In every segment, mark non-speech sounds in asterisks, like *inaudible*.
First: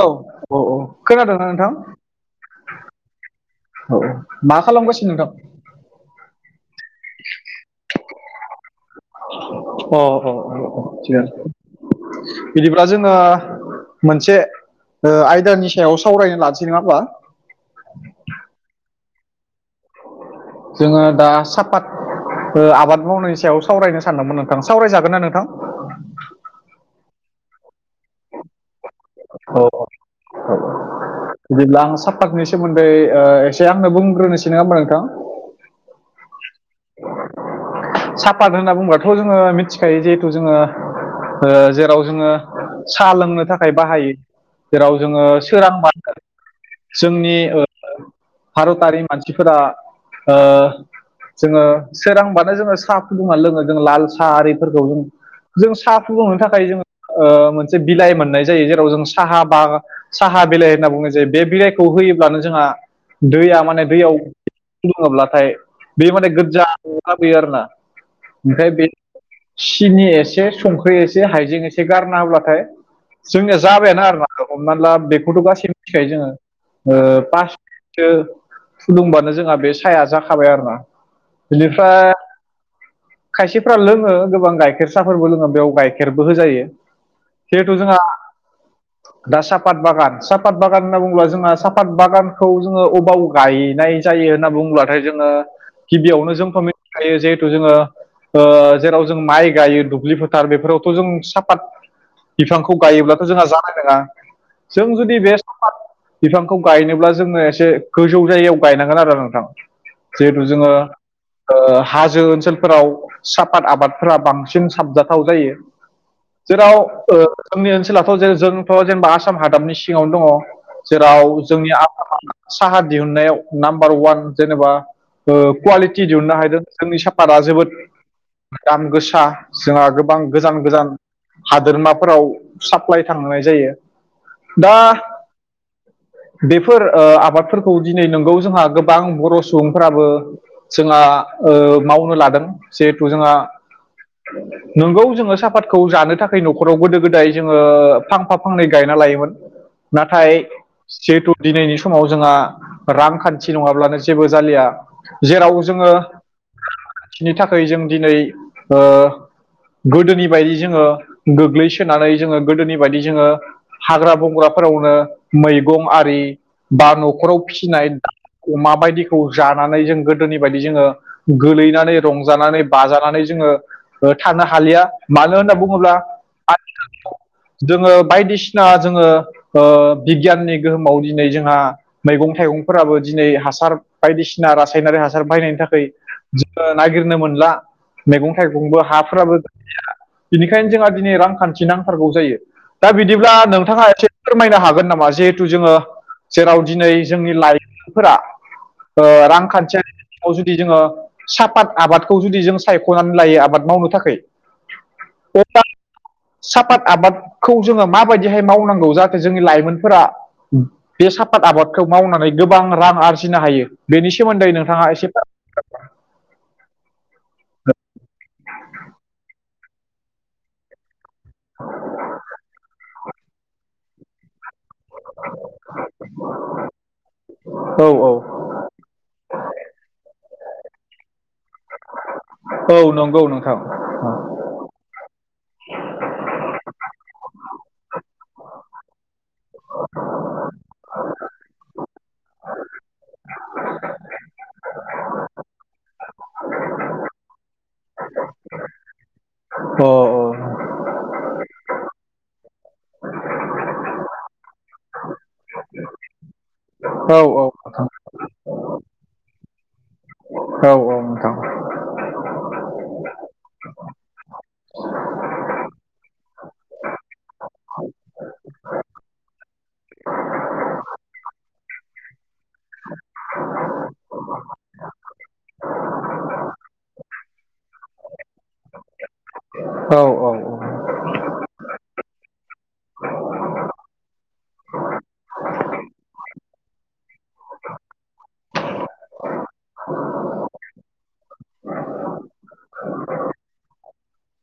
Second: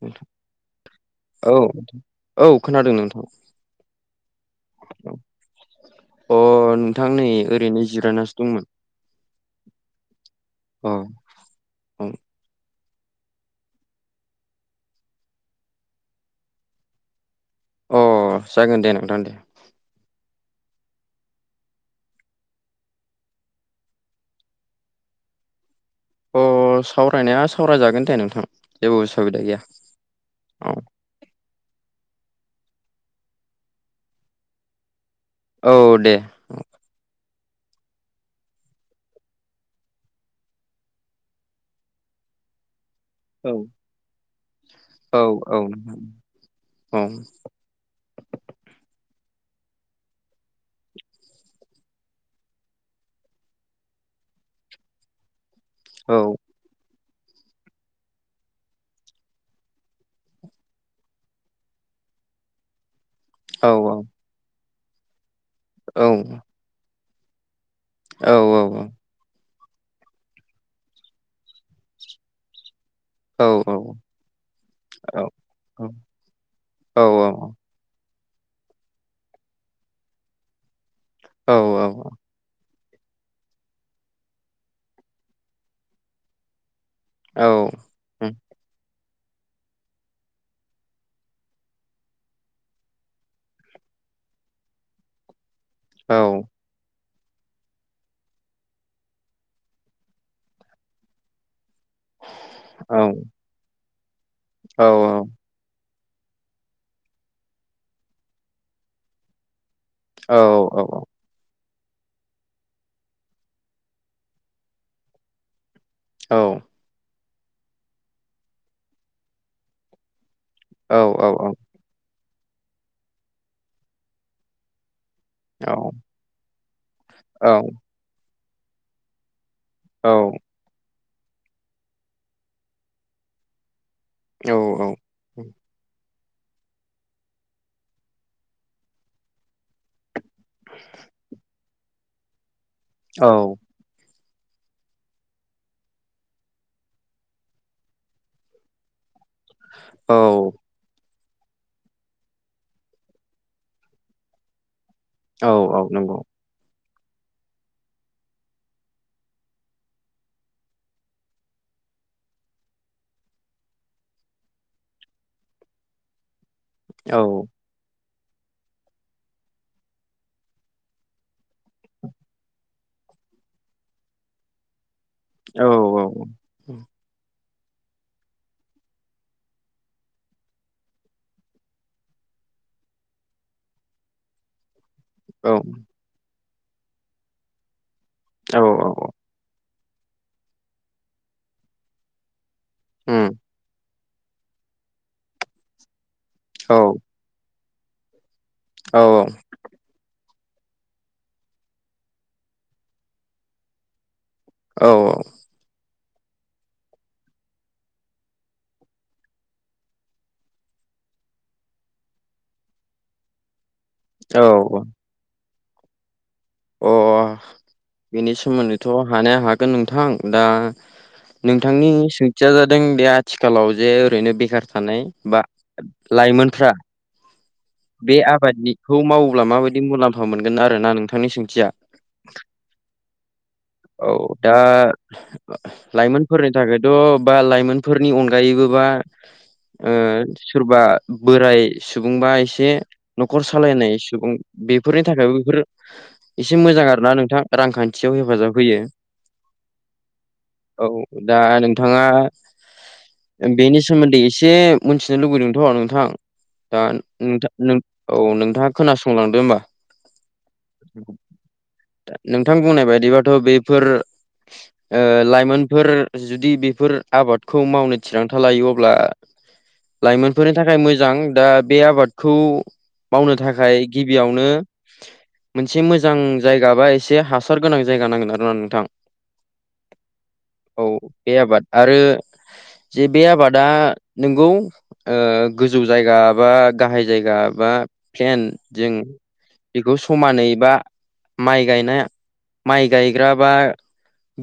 औ नोंथां औ औ खोनादोंना औ नोंथां? औ खोनादों नोंथां औ मा खालामगासिनो नोंथां अ नोंथां नै ओरैनो जिरायनासो दंमोन अ अ अ अ थिकानो अ बिदिब्ला जोंडो मोनसे ओ आयदानि सायाव सावरायनो लासै नङा होमा अ जागोन दे नोंथां दे। जोङो दा सापाद आबाद मावनायनि सायाव सावरायनो सानदोंमोन नोंथां सावरायजागोन ना नोंथां? अ सावरायनाया सावरायजागोन दे नोंथां जेबो उसुबिदा औ गैया औ बिदिब्ला आं साफातनि सोमोन्दै ओ एसे आंनो बुंग्रोनोसै नङा होनबा नोंथां? औ दे साफाद होनना बुंबाथ' जोङो मिथिखायो जिहेथु जोङो ओ जेराव जोङो साहा लोंनो औ थाखाय बाहायो जेराव औ जोङो औ सोरांबानो औ जोंनि भारतारि मानसिफोरा ओ जोङो सोरां बा जोङो साहा फुदुंनानै लोङो जों लाल साह आरिफोरखौ जों जों साहा औ फुदुंनो थाखाय जोङो ओ मोनसे बिलाइ मोननाय जायो जेराव जों साहा बागान साहा बिलाइ होनना बुङो जे बे बिलाइखौ होयोब्लानो जोंहा दैया औ माने दैयाव फुदुंङोब्लाथाय औ बे माने गोजा न लाबोयो आरो ना औ औ ओमफ्राय औ बे सिनि एसे संख्रि एसे हाइजें एसे गारना होब्लाथाय औ जोंनिया औ जाबायानो आरो मा हमनानै ला बेखौथ' गासैबो मिथिखायो जोङो औ पास औ फुदुंबानो जोंहा बे साया जाखाबाय आरोना बिनिफ्राय *inaudible* खायसेफ्रा लोङो गोबां गाइखेर साहफोरबो लोङो बेयाव गाइखेरबो होजायो औ जिहेथु जोंहा दा साफात बागान साफता बागान होनना बुङोब्ला जोंहा साफात बागानखौ जोङो अबाव गायनाय जायो होनना बुङोब्लाथाय जोङो गिबियावनो जोंथ' मिथिखायो जिहेथु जोङो ओ जेराव जों माइ गायो दुब्लि फोथार बेफोरावथ' जों साफात बिफांखौ गायोब्लाथ' जोंहा जानाय नङा जों जुदि बेस्ट सापाथ बिफांखौ गायनोब्ला जोङो एसे गोजौ जायगायाव गायनांगोन आरो नोंथां जिहेथु जोङो हाजो ओनसोलफोराव साफाद आबादफोरा बांसिन साबजाथाव जायो जेराव ओ जोंनि ओनसोलावथ' जेरै जोंथ' जेनेबा आसाम हादाबनि सिङावनो दङ जेराव जोंनि आसामा साहा दिहुननायाव नाम्बार वान जेनेबा कुवालिटि दिहुननो हादों जोंनि साफाता जोबोद दाम गोसा जोंहा गोबां गोजान गोजान हादोरमाफोराव साप्लाइ थांनाय जायो दा औ औ बेफोर ओ आबादफोरखौ दिनै नंगौ जोंहा गोबां बर' सुबुंफ्राबो जोंहा ओ मावनो लादों जिहेथु जोंहा औ नोंगौ जोङो साफातखौ जानो थाखाय न'खराव गोदो गोदाय जोङो फांफा फांनै गायना लायोमोन औ नाथाय जिहेथु दिनैनि समाव जोंहा रांखान्थि नङाब्लानो जेबो जालिया औ जेराव औ नंगौ बिनि थाखाय जों दिनै गोदोनि बायदि जोङो गोग्लैसोनानै जोङो गोदोनि बायदि जोङो हाग्रा बंग्राफोरावनो मैगं आरि बा औ न'खराव फिसिनाय अमा बायदिखौ जानानै जों गोदोनि बेफोरबादि जोङो गोलैनानै रंजानानै बाजानानै जोङो थानो हालिया मानो होनना औ बुङोब्ला *inaudible* जोङो बायदिसिना जोङो बिगियाननि गोहोमाव दिनै जोंहा मैगं थाइगंफोराबो दिनै हासार बायदिसिना रासायनारि हासार औ बायनायनि थाखाय जोङो नागिरनो मोनला मैगं औ थाइगंबो औ हाफोराबो बिनिखायनो जोंहा दिनै रांखान्थि नांथारगौ जायो दा उम बिदिब्ला नोंथाङा एसे फोरमायनो हागोन नामा जिहेथु जोङो जेराव औ दिनै जोंनि लाइमोनफोरा औ ओ रांखान्थियारि जुदि जोङो सापात आबादखौ जुदि जों सायख'नानै लायो आबाद मावनो थाखै औ औ सापाद आबादखौ जोङो माबायदिहाय मावनांगौ जाहाथे जोंनि लाइमोनफोरा बे सापाद आबादखौ मावनानै गोबां रां आरजिनो हायो। बेनि सोमोन्दै औ नोंथाङा एसे *unintelligible* अ बेनि सोमोन्दैथ' हानाया हागोन नोंथां दा नोंथांनि सोंथिया जादों बे आथिखालाव जे ओरैनो बेखार थानाय बा लाइमोनफ्रा औ औ बेबादिखौ मावोब्ला माबायदि मुलाम्फा मोनगोन आरो ना नोंथांनि सोंथिया औ नंगौ नोंथां औ दा लाइमोनफोरनि थाखायथ' बा लाइमोनफोरनि अनगायैबोबा ओ सोरबा बोराय सुबुंबा *unintelligible* जे न'खर सालायनाय सुबुं बेफोरनि थाखायबो बेफोर एसे मोजां आरोना नोंथां रांखान्थियाव हेफाजाब होयो अ अ औ दा नोंथाङा बेनि सोमोन्दै एसे मिथिनो लुुबैदोंथ' नोंथां दा औ औ *unintelligible* नोंथां औ नोंथाङा खोनासंलांदो होमबा औ औ नोंथां नोंथां बुंनाय बायदिबाथ' बेफोर लाइमोनफोर जुदि बेफोर आबादखौ मावनो थिरांथा लायो अब्ला लाइमोनफोरनि थाखाय मोजां दा बे आबाद खौ मावनो थाखाय गिबियावनो मोनसे मोजां जायगा बा एसे हासार गोनां जायगा नांगोन आरो ना नोंथां औ औ औ बे आबाद आरो जे बे आबादा नोंगौ ओ गोजौ जायगा बा गाहाय जायगा बा प्लेन जों बेखौ समानैबा माइ गायनाय माइ गायग्रा बा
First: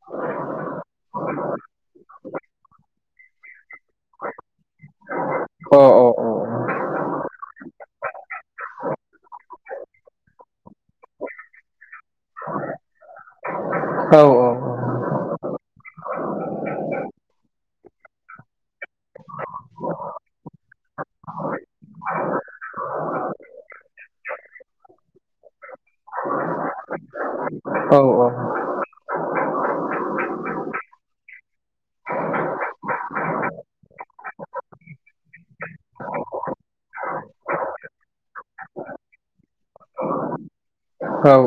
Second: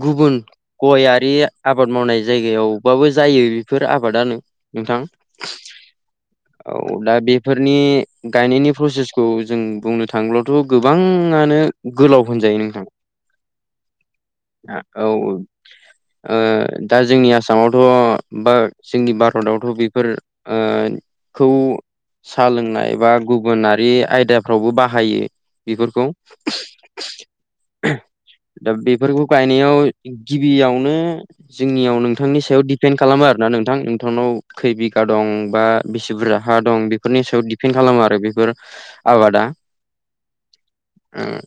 गुबुन गयारि आबाद मावनाय जायगायावबाबो जायो बेफोर आबादानो नोंथां अ औ दा बेफोरनि गायनायनि प्रसेसखौ जों बुंनो थांब्लाथ' गोबांङानो गोलाव होनजायो नोंथां औ औ औ ओ दा जोंनि आसामावथ' बा जोंनि भारतआवथ' बेफोर *unintelligible* सा लोंनाय बा गुबुनारि आयदाफ्रावबो बाहायो। बेफोरखौ औ औ दा बेफोरखौ गायनायाव गिबियावनो जोंनियाव नोंथांनि सायाव दिपेन्ड खालामो आरोना नोंथां नोंथांनाव खै बिगा दं बा बेसे बुरजा हा ओं बेफोरनि सायाव दिपेन्ड खालामो आरो बेफोर आबादा। ओं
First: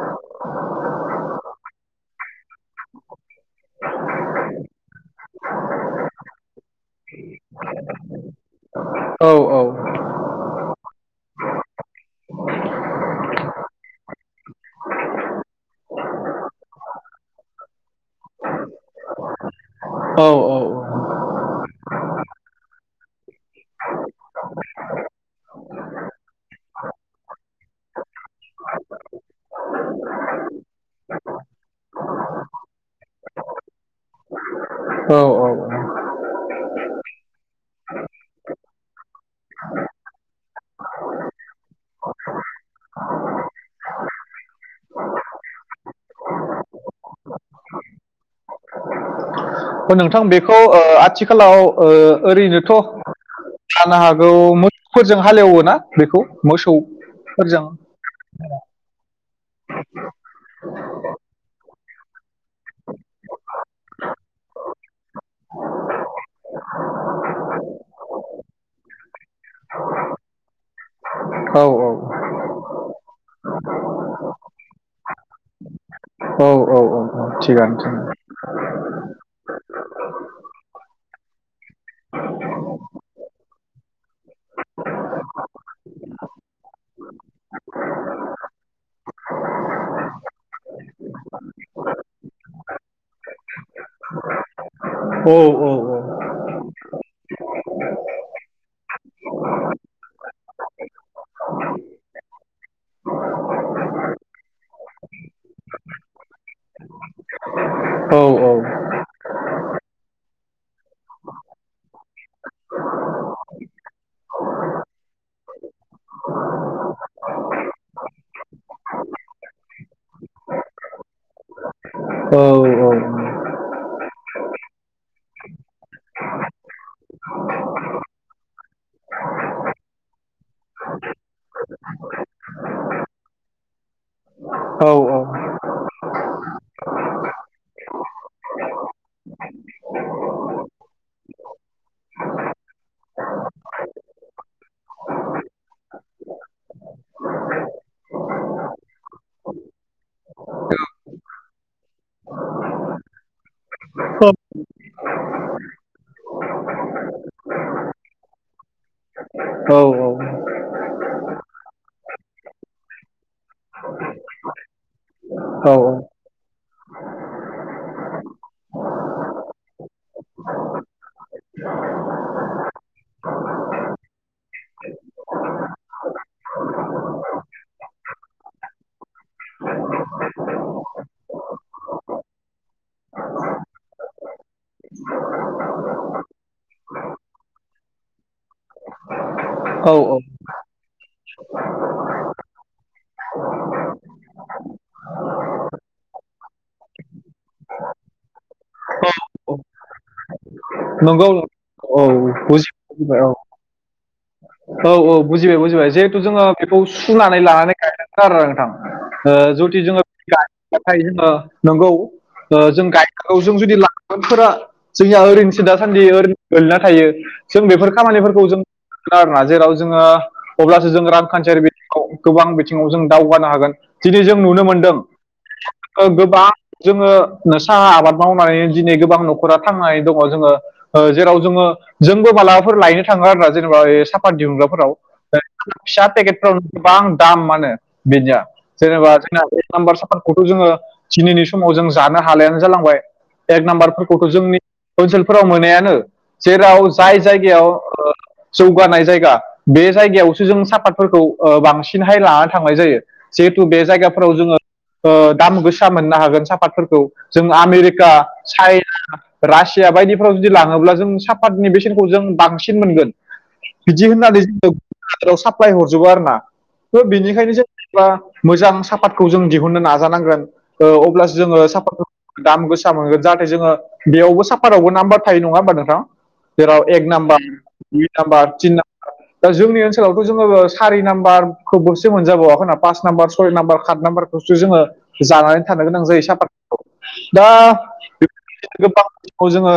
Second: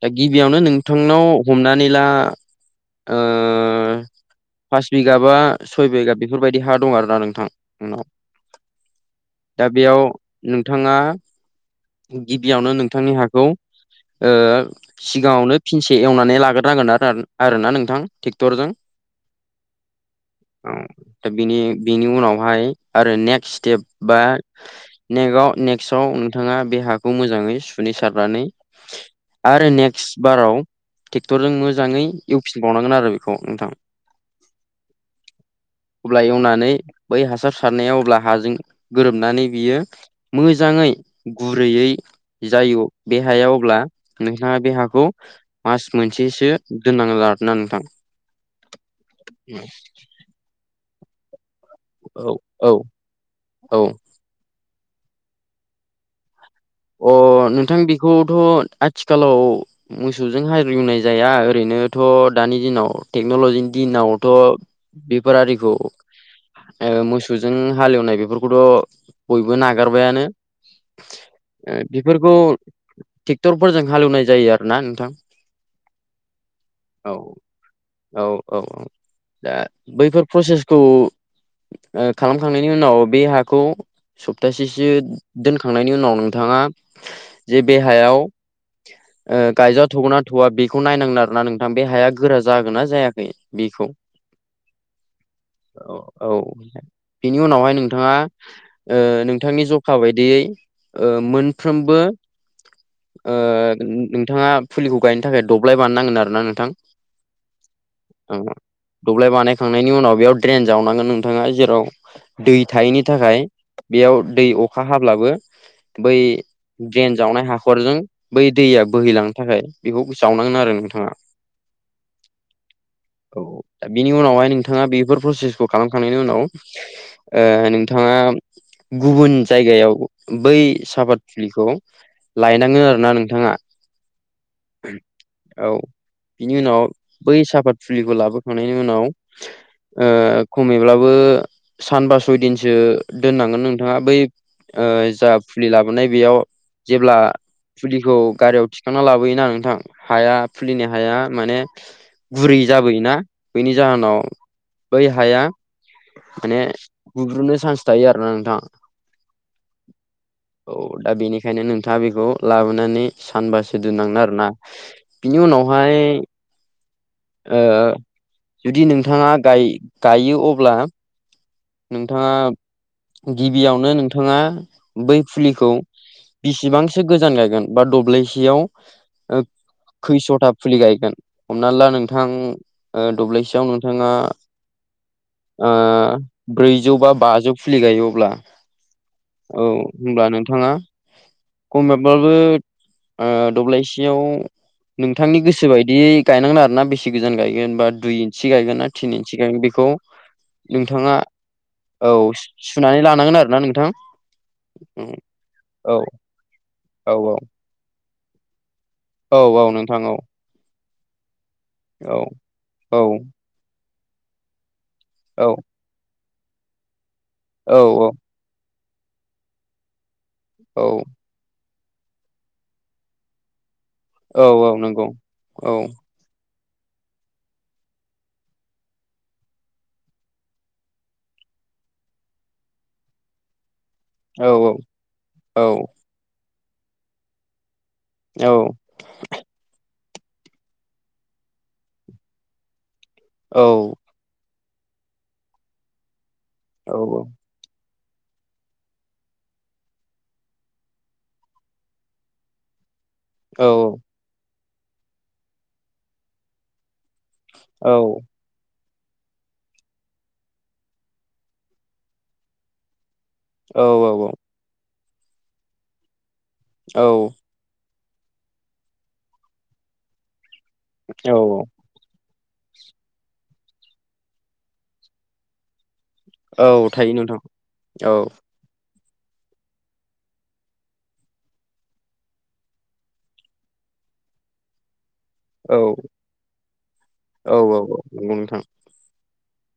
दा गिबियावनो नोंथांनाव हमनानै ला ओ पास बिगा बा सय बिगा बेफोरबायदि हा दं आरो ना नोंथां नोंनाव। दा बेयाव नोंथाङा गिबियावनो नोंथांनि हाखौ ओ सिगाङावनो फिनसे एवनानै लाग्रोनांगोन आरो आरो ना नोंथां ट्रेक्टरजों अ औ दानि बेनि उनावहाय आरो नेक्स्ट स्टेप बा नेगाव- नेक्स्टआव नोंथाङा बे हाखौ मोजाङै सुनै सारनानै आरो नेक्स्ट बाराव ट्रेक्टरजों मोजाङै एवफिनबावनांगोन आरो बेखौ नोंथां। औ औ औ अब्ला एवनानै बै हासार सारनायाव अब्ला हाजों गोरोबनानै बियो मोजाङै गुरैयै जायो बे हाया अब्ला नोंथाङा बे हाखौ मास मोनसेसो दोननानै लादोंना नोंथां। ओ नोंथां बेखौ ओ आथिखालाव ओ औ औ ओरैनोथ' औ जानो हा गौ *unintelligible* फोरजों हालेवोना बेखौ मोसौ अ फोरजों नोंथां बेखौथ' आथिखालाव मोसौजों हाग एवनाय जाया ओरैनोथ' दानि दिनाव टेक्न'लजिनि दिनावथ' बेफारारिखौ मोसौजों हालेवनाय बेफोरखौथ' बयबो नागारबायानो औ ओ बेफोरखौ ट्रेक्टरफोरजों हालवनाय जायो आरो ना नोंथां। औ औ थिगानो थिगानो औ औ औ दा बैफोर प्रसेसखौ ओ खालामखांनायनि उनाव बे हाखौ सप्तासेसो दोनखांनायनि उनाव नों नोंथाङा जे बे हायाव ओ गायजा थगोना थवा बेखौ नायनांगोन आरोना नोंथां बे हाया गोरा जागोन ना जायाखै। बेखौ औ औ औ बिनि उनावहाय नोंथाङा ओ नोंथांनि जखा बायदियै ओ मोनफ्रोमबो ओ नों-नोंथाङा फुलिखौ गायनो थाखाय दब्लाय बानाय नांगोन आरो ना नोंथां। औ ओहो दब्लाय बानायखांनायनि उनाव बेयाव ड्रेन जावनांगोन नोंथाङा जेराव दै थायैनि थाखाय बेयाव दै अखा हाब्लाबो बै ड्रेन जावनाय हाखरजों बै दैया बोहैलांनो थाखाय बेखौ जावनांगोन आरो नोंथाङा। *inaudible* औ औ औ दा बिनि उनावहाय नोंथाङा बेफोर प्रसेसखौ खालामखांनायनि उनाव ओ नोंथाङा गुबुन जायगायाव बै सापाद फुलिखौ लायनांगोन आरोना नोंथाङा। औ बिनि उनाव बै साहाफात फुलिखौ लाबोखांनायनि उनाव ओ खमैब्लाबो सानबा सयदिनसो दोननांगोन नोंथाङा बै ओ जा फुलि लाबोनाय बेयाव जेब्ला फुलिखौ गारियाव थिखांना लाबोयोना नोंथां हाया फुलिनि हाया माने गुरै जाबोयोना बेनि जाहोनाव बै हाया माने बुग्रुनो चान्स थायो आरो ना नोंथां औ औ औ दा बेनिखायनो नोंथाङा बेखौ लाबोनानै सानबासो दोननांगोन आरोना बिनि उनावहाय ओ जुदि नोंथाङा गाय-गायो अब्ला नोंथाङा गिबियावनो नोंथाङा बै फुलिखौ बेसिबांसो गोजान गायगोन बा दब्लायसेयाव ओ खैसथा फुलि गायगोन हमना ला नोंथां ओ दब्ललिसेयाव नोंथाङा ब्रैजौ बा बाजौ खुलि गायो अब्ला औ औ औ होनब्ला नोंथाङा खमाब्लाबो ओ दब्लायसेयाव नोंथांनि गोसो बायदियै गायनांगोन आरोना बेसे गोजान गायगोन बा दुइ इन्सि गायगोन ना थिन इन्सि गायगोन बेखौ *inaudible* नोंथाङा नंगौ औ सु-सुनानै बुजिबाय औ लानांगोन आरोना नोंथां। औ औ बुजिबाय बुजिबाय औ जिहेथु जोङो बेखौ औ औ सुनानै लानानै गायनांगोन आरो नोंथां ओ औ औ जुदि नोंथां जोङो औ गायबाथाय जोङो नंगौ औ ओ जों औ गायनांगौ जों जुदि लागोनफोरा जोंया औ ओरैनोसो दासान्दि ओरैनो गोलैना थायो जों औ बेफोर खामानिफोरखौ जों आरोना जेराव जोङो औ अब्लासो जों रां खान्थियारि बिथिङाव गोबां बिथिङाव जों दावगानो हागोन। दिनै जों औ नुनो औ मोनदों नंगौ औ ओ गोबां जोङो साहा आबाद मावनानै दिनै गोबां न'खरा थांनानै दङ जोङो ओ जेराव जोङो जोंबो मालाबाफोर लायनो थाङो आरोना जेनेबा सा फाद औ दिहुनग्राफोराव औ फिसा टेकेटफोराव गोबां दाम मा होनो बिनिया औ जेनाबा जोंना एक नाम्बार साफानखौथ जोङो दिनैनि समाव जों जानो हालेयानो जालांबाय एक नाम्बारफो रखौ जोंनि ओनसोलफोराव मोनायानो जेराव औ जाय जायगायाव ओ जौगानाय जायगा बे जायगायावसो जों साफातफोरखौ ओ बांसिनहाय लाना थांनाय जायो। जिहेथु औ बे जायगाफोराव जोङो ओ दाम गोसा मोननो हागोन साहाफातफोरखौ जों आमेरिका चाइना रासिया बायदिफ्राव जुदि लाङोब्ला जों साफातनि बेसेनखौ जों बांसिन मोनगोन। औ बिदि होननानै जों हादोराव साप्लाय हरजोबो आरोना थ' औ बेनिखायनो जों बा मोजां सापातखौ जों दिहुननो नाजानांगोन ओ अब्लासो जोङो औ सापातखौ दाम गोसा मोनगोन जाहाथे जोङो बेयावबो साफातआवबो नाम्बार थायो नङा होमबा नोंथां। जेराव औ एक थायो नाम्बार नोंथां दुइ औ नाम्बार तिन नाम्बार दा जोंनि ओनसोलावथ' जोङो सारि नाबारखौ बोरसो मोनजाबावाख ना पास नाम्बार सय नाम्बार सात नाम्बार खौसो जोङो जानानै औ थानो गोनां जायो साफाखौ दा औ औ नंगौ नोंथां बेफोर बायदिनो गोबां खौ जोङो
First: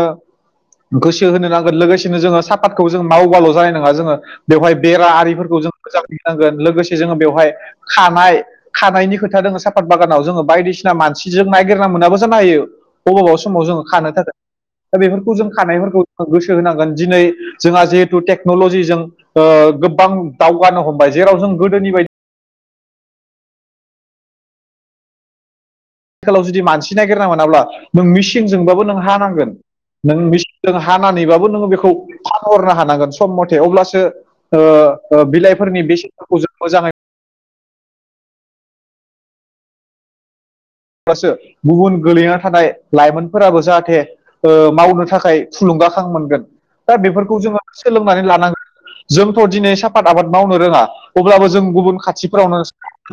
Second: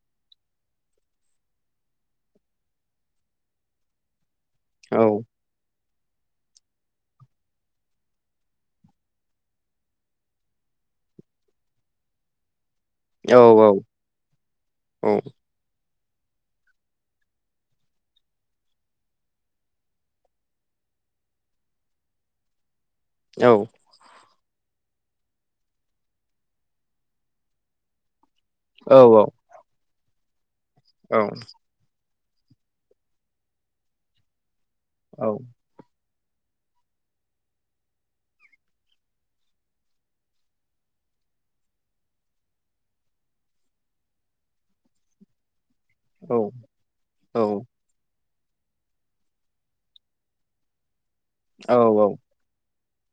गोसो होनो नांगोन लोगोसेनो जोङो साफातखौ जों मावबाल' जानाय नङा जोङो बेवहाय औ बेरा आरिफोरखौ जोङो मोजाङै होनागोन लोगोसे जोङो बेवहाय खानाय खानायनि खोथा दोङो साफात बागानाव जोङो बायदिसिना मानसिजों नायागिरना मोनाबो जानो हायो। अबेबा औ समाव औ जोङो खानो थाखायोन दा औ बेफोरखौ जों खानायफोरखौ ज गोसो होनांगोन दिनै जोंहा जिहेथु टेक्नलजिजों ओ गोबां दावगानो हमबाय जेराव जों गोदोनि बायदि औ आथिखालाव जुदि मानसि नागिरना मोनाब्ला नों मिसिंजोंबाबो नों औ हानांगोन नों मिसि जों हानानैबाबो नोङो बेखौ फानहरनो हानांगोन सम मथे अब्लासो ओ ओ औ बिलाइ फोरनि बेसेनखौ जों मोजाङै गुबुन गोलैना थानाय लाइमोनफोराबो जाहाथे ओ मावनो थाखाय थुलुंगाखां औ मोनगोन दा बेफोरखौ जोङो औ सोलोंनानै लानांगोन जोंथ' दिनै साफाद आबाद मावनो रोङा अब्लाबो जों औ गुबुन खाथि फोरावनो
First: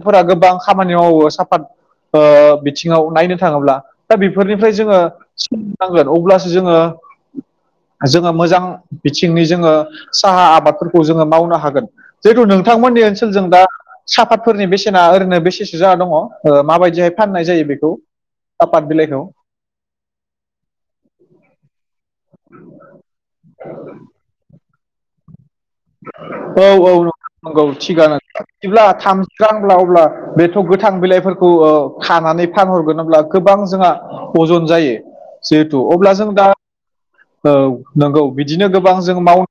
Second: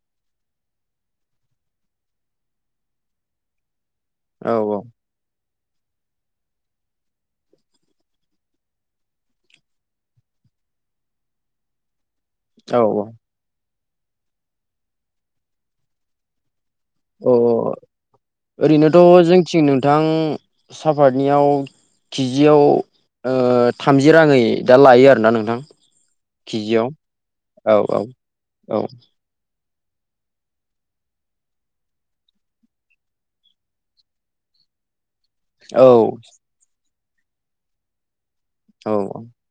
फोर गोबां खामानि मावो साफात ओ बिथिङाव नायनो थाङोब्ला दा औ बेफोरनिफ्राय जोङो सलिनांगोन अब्लासो जोङो जोङो मोजां बिथिंनि जोङो साहा आबादफोरखौ जोङो मावनो हागोन जिहेथु औ नोंथांमोननि ओनसोलजों दा साफातफोरनि बेसेना ओरैनो बेसेसो जा दङ माबायदिहाय फाननाय जायो औ बेखौ सापात ओरैनोथ' बिलाइखौ जोंथिं नोंथां सापातनियाव किजियाव ओ थामजि राङै दा लायो आरोना नोंथां औ केजियाव -औ नंगौ औ औ थिगानो औ बिदिब्ला थाम गांब्ला अब्ला बेथ' गोथां बिलाइफोरखौ खानानै फानहरगोन अब्ला गोबां जोंहा अजन जायो जिहेथु अब्ला जों दा औ नंगौ बिदिनो गोबां औ औ जों माव